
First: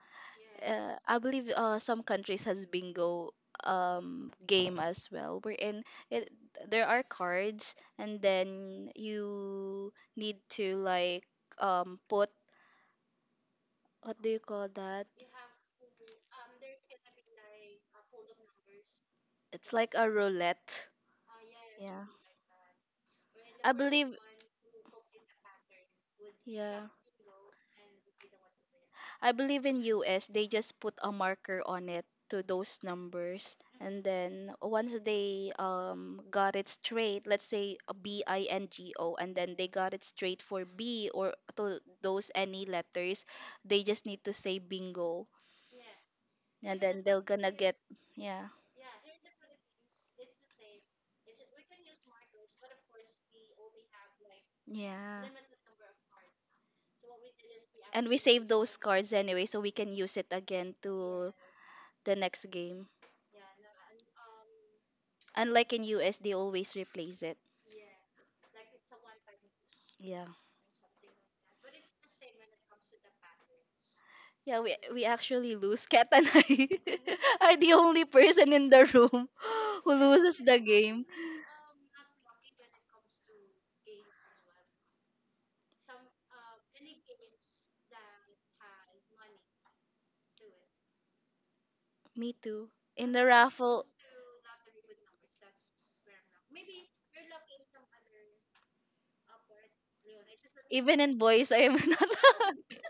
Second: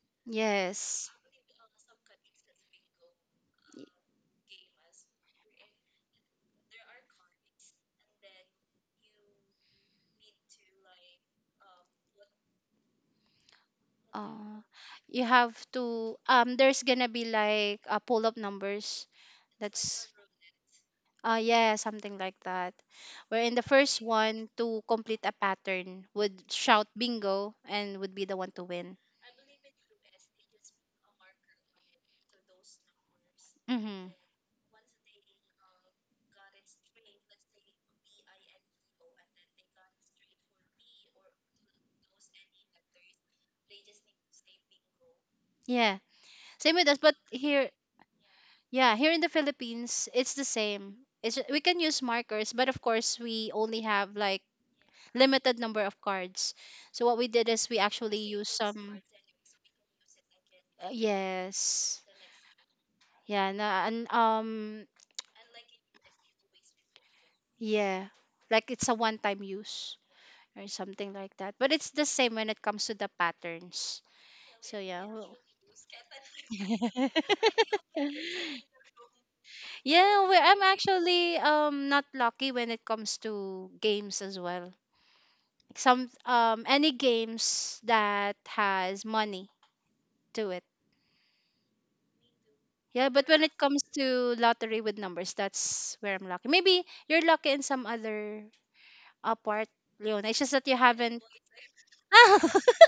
[SPEAKER 1] Yes.
[SPEAKER 2] I believe some countries has bingo game as well wherein it there are cards and then you need to like put what do you
[SPEAKER 1] Uh,
[SPEAKER 2] call that?
[SPEAKER 1] you have to there's gonna be like a pull up numbers,
[SPEAKER 2] It's like
[SPEAKER 1] that's
[SPEAKER 2] a roulette.
[SPEAKER 1] yeah,
[SPEAKER 2] Yeah.
[SPEAKER 1] something like that, where in the
[SPEAKER 2] I
[SPEAKER 1] first
[SPEAKER 2] believe
[SPEAKER 1] one to complete a pattern would
[SPEAKER 2] Yeah.
[SPEAKER 1] shout bingo and would be the one to win.
[SPEAKER 2] I believe in US, they just put a marker on it to those numbers. And
[SPEAKER 1] Mm-hmm.
[SPEAKER 2] then once they got it straight, let's say a BINGO, and then they got it straight for B or to those any letters, they just need to say bingo.
[SPEAKER 1] Yeah, same
[SPEAKER 2] And
[SPEAKER 1] with us,
[SPEAKER 2] then
[SPEAKER 1] but
[SPEAKER 2] they're gonna
[SPEAKER 1] here,
[SPEAKER 2] get, yeah,
[SPEAKER 1] yeah, here in the Philippines it's the same. It's we can use markers, but of course we only have like
[SPEAKER 2] yeah.
[SPEAKER 1] limited number of cards. So what we did is we
[SPEAKER 2] And we
[SPEAKER 1] actually
[SPEAKER 2] save
[SPEAKER 1] used
[SPEAKER 2] those
[SPEAKER 1] some,
[SPEAKER 2] cards anyway, so we can use it again to
[SPEAKER 1] yes.
[SPEAKER 2] the next game.
[SPEAKER 1] Yeah, and um,
[SPEAKER 2] Unlike in US, they always replace it.
[SPEAKER 1] yeah, like it's a one time use
[SPEAKER 2] Yeah.
[SPEAKER 1] or something like that. But it's the same when it comes to the patterns.
[SPEAKER 2] Yeah, we
[SPEAKER 1] So
[SPEAKER 2] we
[SPEAKER 1] yeah.
[SPEAKER 2] actually lose. Kat and I are the only person in the room who
[SPEAKER 1] Yeah,
[SPEAKER 2] loses
[SPEAKER 1] we,
[SPEAKER 2] the
[SPEAKER 1] I'm
[SPEAKER 2] game.
[SPEAKER 1] actually not lucky when it comes to games as well. Some any games that has money do it.
[SPEAKER 2] Me too.
[SPEAKER 1] Yeah,
[SPEAKER 2] In the
[SPEAKER 1] but when it comes
[SPEAKER 2] raffle,
[SPEAKER 1] to lottery with numbers, that's where I'm lucky. Maybe you're lucky in some other part, Leona. It's just that you
[SPEAKER 2] even in
[SPEAKER 1] haven't
[SPEAKER 2] boys, I am not.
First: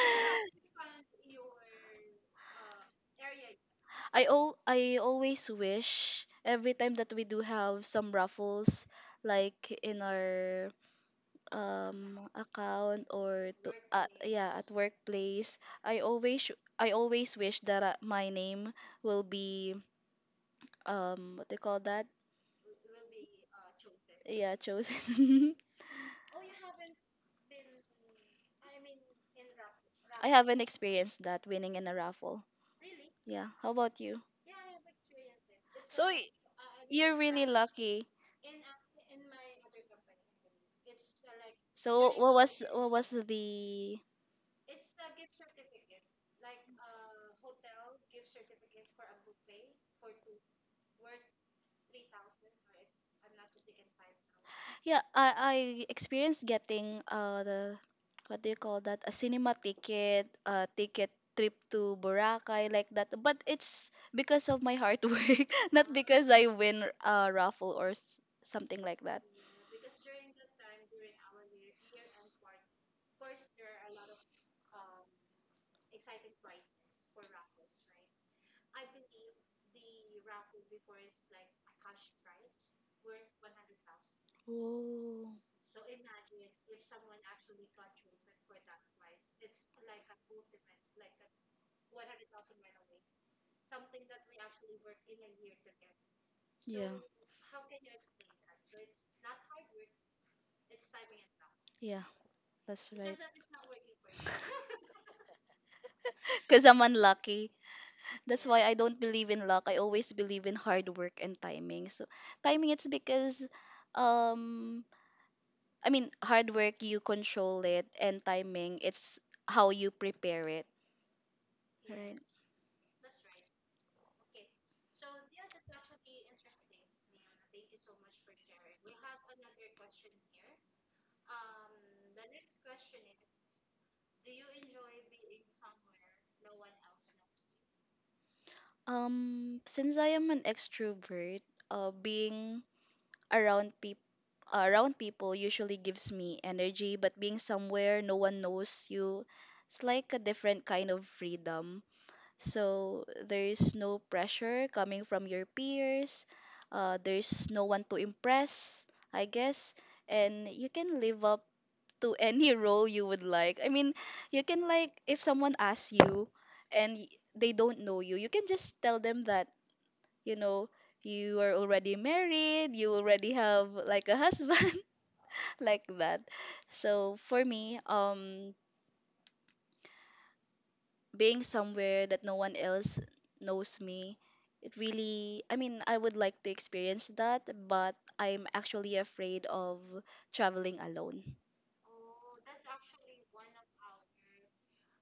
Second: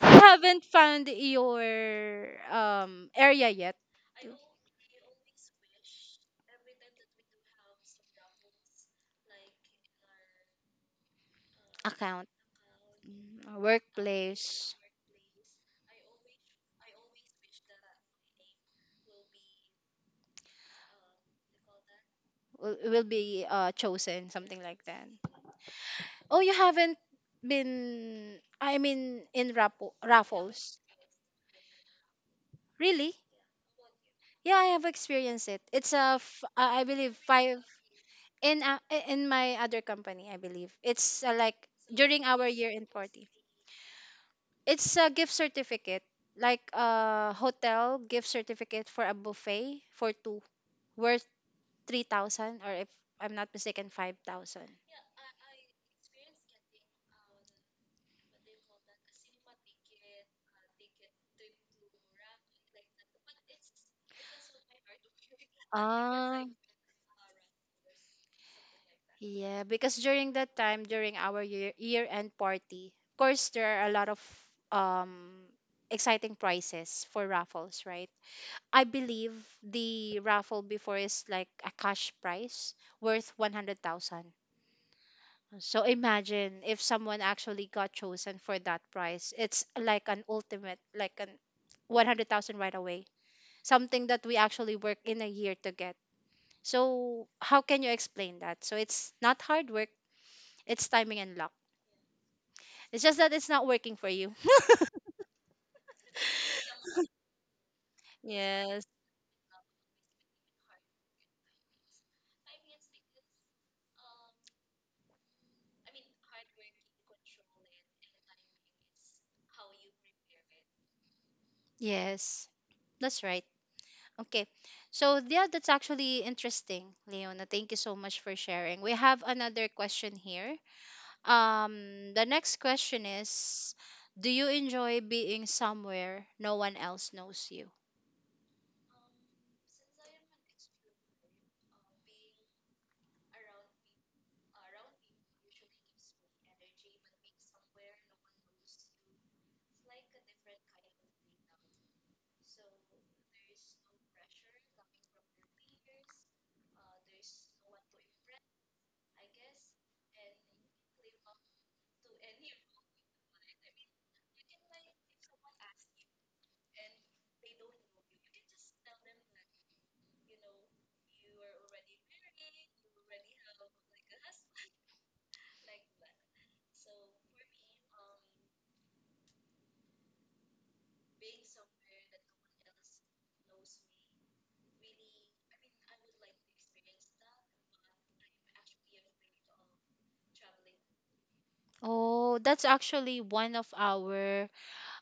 [SPEAKER 1] haven't found your area yet.
[SPEAKER 2] I always wish every time that we do have some raffles, like in our
[SPEAKER 1] Account,
[SPEAKER 2] account
[SPEAKER 1] mm,
[SPEAKER 2] or to yeah at
[SPEAKER 1] workplace
[SPEAKER 2] workplace. I always i always wish that my name will be, what they call that,
[SPEAKER 1] will be chosen,
[SPEAKER 2] yeah,
[SPEAKER 1] something like that.
[SPEAKER 2] chosen.
[SPEAKER 1] Oh, you haven't been. I mean, in raffle,
[SPEAKER 2] I haven't
[SPEAKER 1] raffles.
[SPEAKER 2] experienced that winning in a raffle.
[SPEAKER 1] Really?
[SPEAKER 2] Yeah, how about you?
[SPEAKER 1] Yeah, I have experienced it. It's
[SPEAKER 2] So
[SPEAKER 1] a, I
[SPEAKER 2] you're
[SPEAKER 1] believe
[SPEAKER 2] really
[SPEAKER 1] five
[SPEAKER 2] lucky.
[SPEAKER 1] in uh, in my other company. I believe it's like
[SPEAKER 2] So
[SPEAKER 1] during
[SPEAKER 2] what
[SPEAKER 1] our
[SPEAKER 2] was
[SPEAKER 1] year in
[SPEAKER 2] what was
[SPEAKER 1] party.
[SPEAKER 2] the
[SPEAKER 1] It's a gift certificate, like a hotel gift certificate for a buffet for two worth 3,000, or if I'm not mistaken, 5,000.
[SPEAKER 2] Yeah, I experienced getting the, what do you call that? A cinema ticket, a ticket trip to Boracay like that. But it's because of my hard work, not because
[SPEAKER 1] Ah.
[SPEAKER 2] I win a raffle or something like that.
[SPEAKER 1] Yeah, because during that time, during our year end party, of course there are a lot of um exciting prizes for raffles, right? I believe the raffle before is like a cash prize worth 100,000.
[SPEAKER 2] Oh,
[SPEAKER 1] So imagine if someone actually got chosen for that prize, it's like an ultimate, like an 100,000 right away. Something that we actually work in a year to get.
[SPEAKER 2] yeah.
[SPEAKER 1] So how can you explain that? So it's not hard work, it's timing and luck.
[SPEAKER 2] Yeah, that's
[SPEAKER 1] It's
[SPEAKER 2] right.
[SPEAKER 1] just that it's not working for you.
[SPEAKER 2] Because I'm unlucky. That's why I
[SPEAKER 1] Yes.
[SPEAKER 2] don't believe in luck. I always believe in hard work and timing. So timing it's because um I mean hard work you control it and timing it's how you prepare it, right?
[SPEAKER 1] Yes, that's right. Okay. So, yeah, that's actually interesting, Leona. Thank you so much for sharing. We have another question here. The next question is, do you enjoy being somewhere no one else knows you?
[SPEAKER 2] Since I am an extrovert, being around people around people usually gives me energy, but being somewhere no one knows you, it's like a different kind of freedom. So there's no pressure coming from your peers. There's no one to impress, I guess. And you can live up to any role you would like. I mean, you can, like, if someone asks you and they don't know you, you can just tell them that, you know, you are already married, you already have, like, a husband, like that. So for me, being somewhere that no one else knows me, it really I mean I would like to experience that, but I'm actually afraid of traveling alone
[SPEAKER 1] Oh, that's actually one of our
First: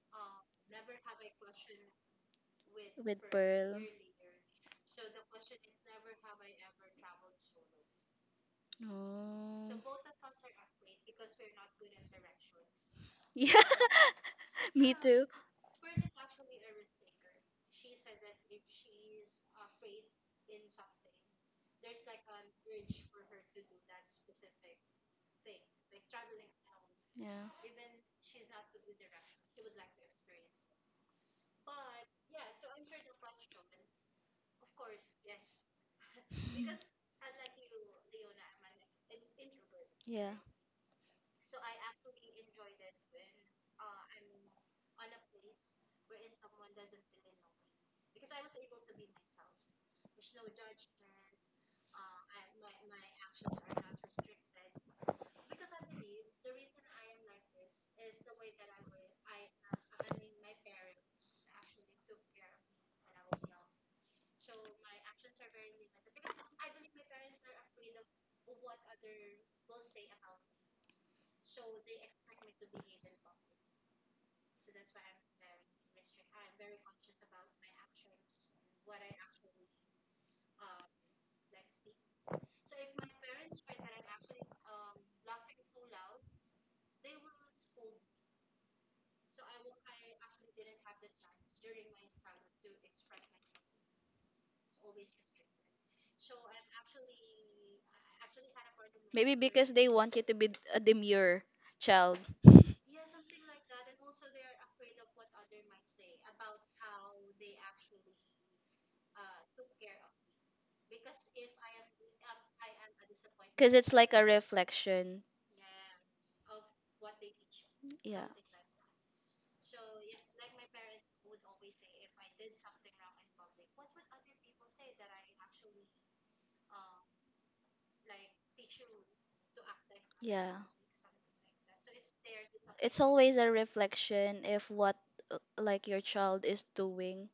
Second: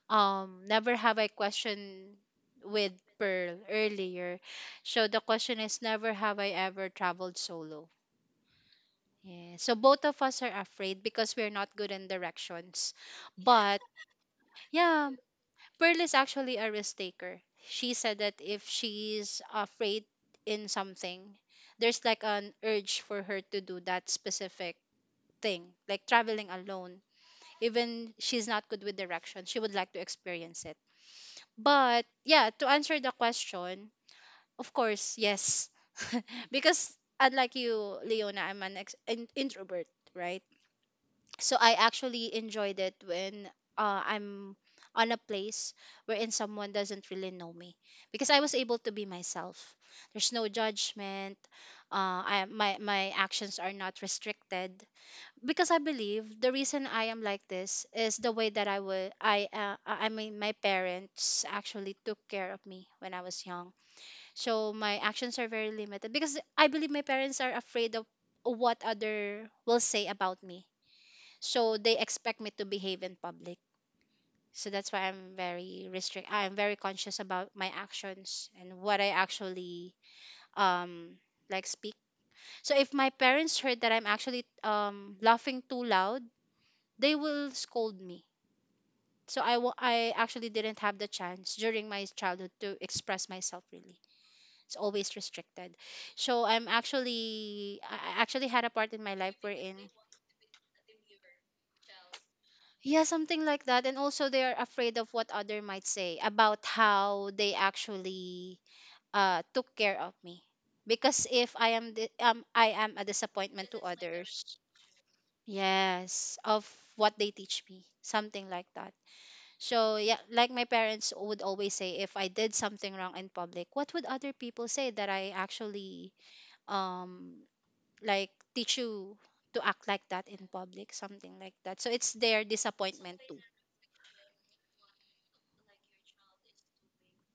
[SPEAKER 1] never have I question with
[SPEAKER 2] with
[SPEAKER 1] Pearl
[SPEAKER 2] Pearl.
[SPEAKER 1] earlier. So the question is, never have I ever traveled solo. Yeah.
[SPEAKER 2] Oh.
[SPEAKER 1] So both of us are afraid because we're not good in directions.
[SPEAKER 2] Yeah,
[SPEAKER 1] But
[SPEAKER 2] me
[SPEAKER 1] yeah,
[SPEAKER 2] too.
[SPEAKER 1] Pearl is actually a risk taker. She said that if she's afraid in something, there's like an urge for her to do that specific thing, like traveling alone.
[SPEAKER 2] Yeah,
[SPEAKER 1] Even she's not good with direction, she would like to experience it. But yeah, to answer the question, of course, yes. Because unlike you, Leona, I'm an introvert,
[SPEAKER 2] yeah.
[SPEAKER 1] right? So I actually enjoyed it when I'm on a place wherein someone doesn't really know me because I was able to be myself. There's no judgment. My actions are not restricted because I believe the reason I am like this is the way that I would I mean my parents actually took care of me when I was young. So my actions are very limited because I believe my parents are afraid of what other will say about me, so they expect me to behave in public. So that's why I'm very conscious about my actions and what I actually um like speak. So if my parents heard that I'm actually laughing too loud, they will scold me. So I actually didn't have the chance during my childhood to express myself really. It's always restricted. So I actually had a part in my
[SPEAKER 2] Maybe
[SPEAKER 1] life
[SPEAKER 2] because
[SPEAKER 1] wherein,
[SPEAKER 2] they want you to be a demure child.
[SPEAKER 1] yeah, something like that. And also they are afraid of what other might say about how they actually took care of me. Because if I am a disappointment
[SPEAKER 2] Because
[SPEAKER 1] to
[SPEAKER 2] it's like a
[SPEAKER 1] others.
[SPEAKER 2] reflection.
[SPEAKER 1] Yes, of what they teach me,
[SPEAKER 2] Yeah.
[SPEAKER 1] something like that. So yeah, like my parents would always say if I did something wrong in public, what would other people say that I actually um like teach you to act like that in
[SPEAKER 2] Yeah.
[SPEAKER 1] public, something like that. So it's their
[SPEAKER 2] It's
[SPEAKER 1] disappointment
[SPEAKER 2] always
[SPEAKER 1] too.
[SPEAKER 2] a reflection if what like your child is doing.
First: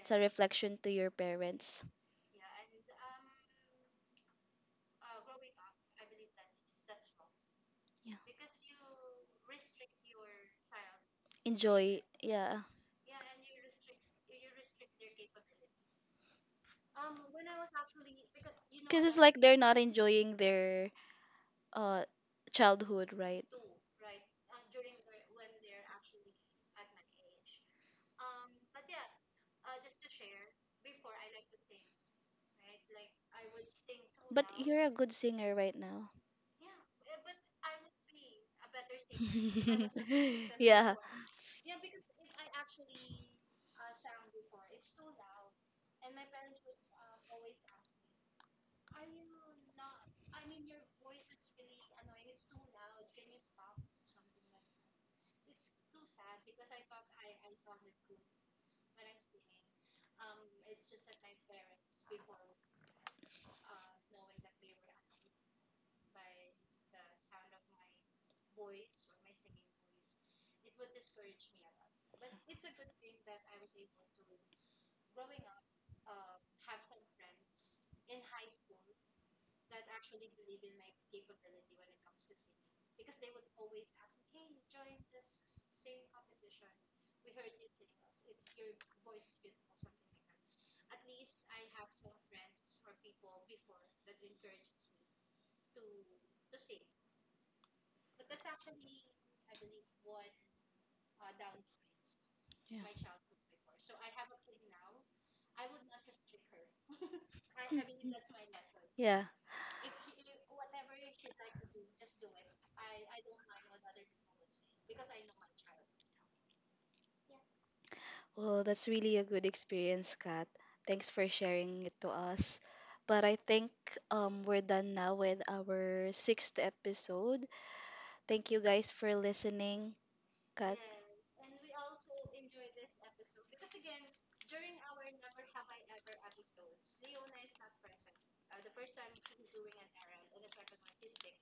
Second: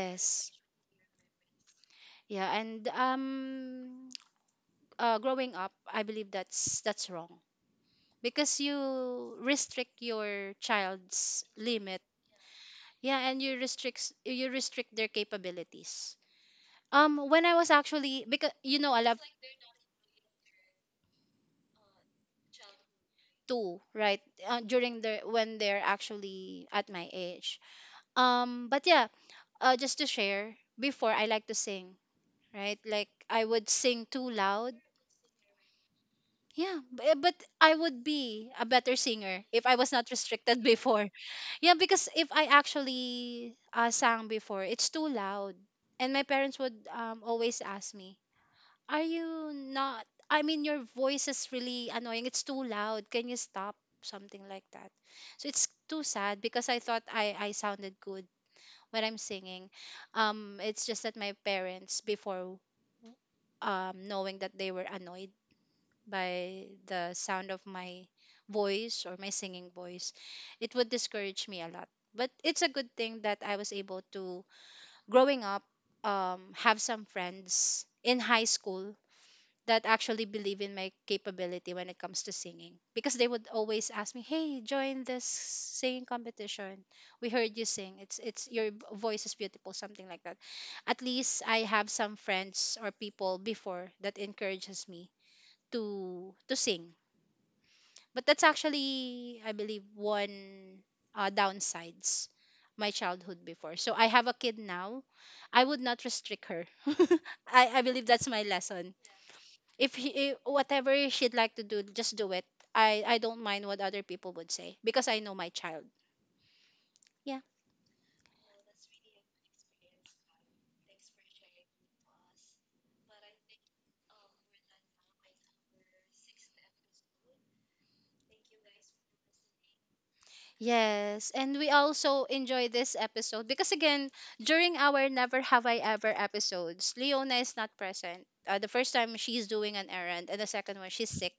[SPEAKER 2] It's a reflection to your parents.
[SPEAKER 1] Yeah, and growing up I believe that's wrong
[SPEAKER 2] Yeah.
[SPEAKER 1] because you restrict your child's limit.
[SPEAKER 2] Enjoy. Yeah.
[SPEAKER 1] Yeah, and you restrict, their capabilities. Um, when I was actually, because you know I
[SPEAKER 2] Because it's
[SPEAKER 1] love
[SPEAKER 2] like they're not enjoying their uh childhood, right?
[SPEAKER 1] two, right? Uh, during the when they're actually at my age. Um, but yeah, just to share, before I like to sing, right, like I would sing too
[SPEAKER 2] But
[SPEAKER 1] loud.
[SPEAKER 2] you're a good singer right now.
[SPEAKER 1] Yeah, but I would be a better singer if I was not restricted
[SPEAKER 2] Yeah.
[SPEAKER 1] before. Yeah, because if I actually sang before, it's too loud, and my parents would always ask me, are you not? I mean, your voice is really annoying. It's too loud. Can you stop? Something like that. So it's too sad because I thought I sounded good when I'm singing. It's just that my parents, before, knowing that they were annoyed by the sound of my voice or my singing voice, it would discourage me a lot. But it's a good thing that I was able to, growing up, have some friends in high school that actually believe in my capability when it comes to singing, because they would always ask me, hey, join this singing competition, we heard you sing, it's your voice is beautiful, something like that. At least I have some friends or people before that encourages me to sing. But that's actually I believe one downsides
[SPEAKER 2] Yeah.
[SPEAKER 1] my childhood before. So I have a kid now, I would not restrict her. I believe that's my lesson.
[SPEAKER 2] Yeah.
[SPEAKER 1] If he, if whatever she'd like to do, just do it. I don't mind what other people would say because I know my child. Yeah.
[SPEAKER 2] Well, that's really a good experience, Kat. Thanks for sharing it to us. But I think we're done now with our sixth episode. Thank you guys for listening, Kat.
[SPEAKER 1] Yes, and we also enjoy this episode because again during our never have I ever episodes, Leona is not present. The first time she's doing an errand and the second one she's sick.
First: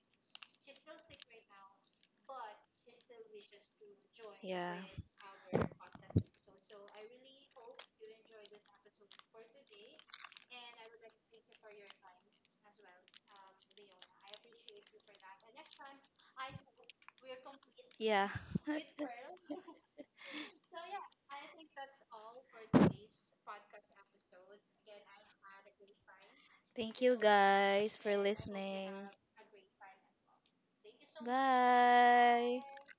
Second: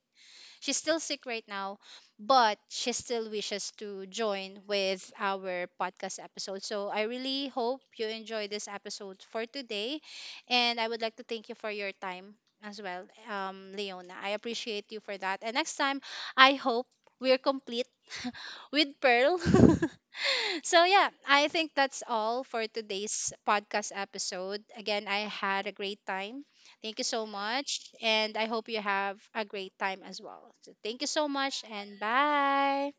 [SPEAKER 1] She's still sick right now, but she still wishes to join
[SPEAKER 2] Yeah.
[SPEAKER 1] with our podcast episode. So I really hope you enjoy this episode for today. And I would like to thank you for your time as well, Leona. I appreciate you for that. And next time, I hope we're complete
[SPEAKER 2] Yeah.
[SPEAKER 1] with Pearl. So yeah, I think that's all for today's podcast episode. Again, I had a great time. Thank
[SPEAKER 2] Thank
[SPEAKER 1] you
[SPEAKER 2] you
[SPEAKER 1] so much,
[SPEAKER 2] guys for
[SPEAKER 1] and I hope you
[SPEAKER 2] listening.
[SPEAKER 1] have a great time as well. So thank you so much, and
[SPEAKER 2] Bye.
[SPEAKER 1] bye.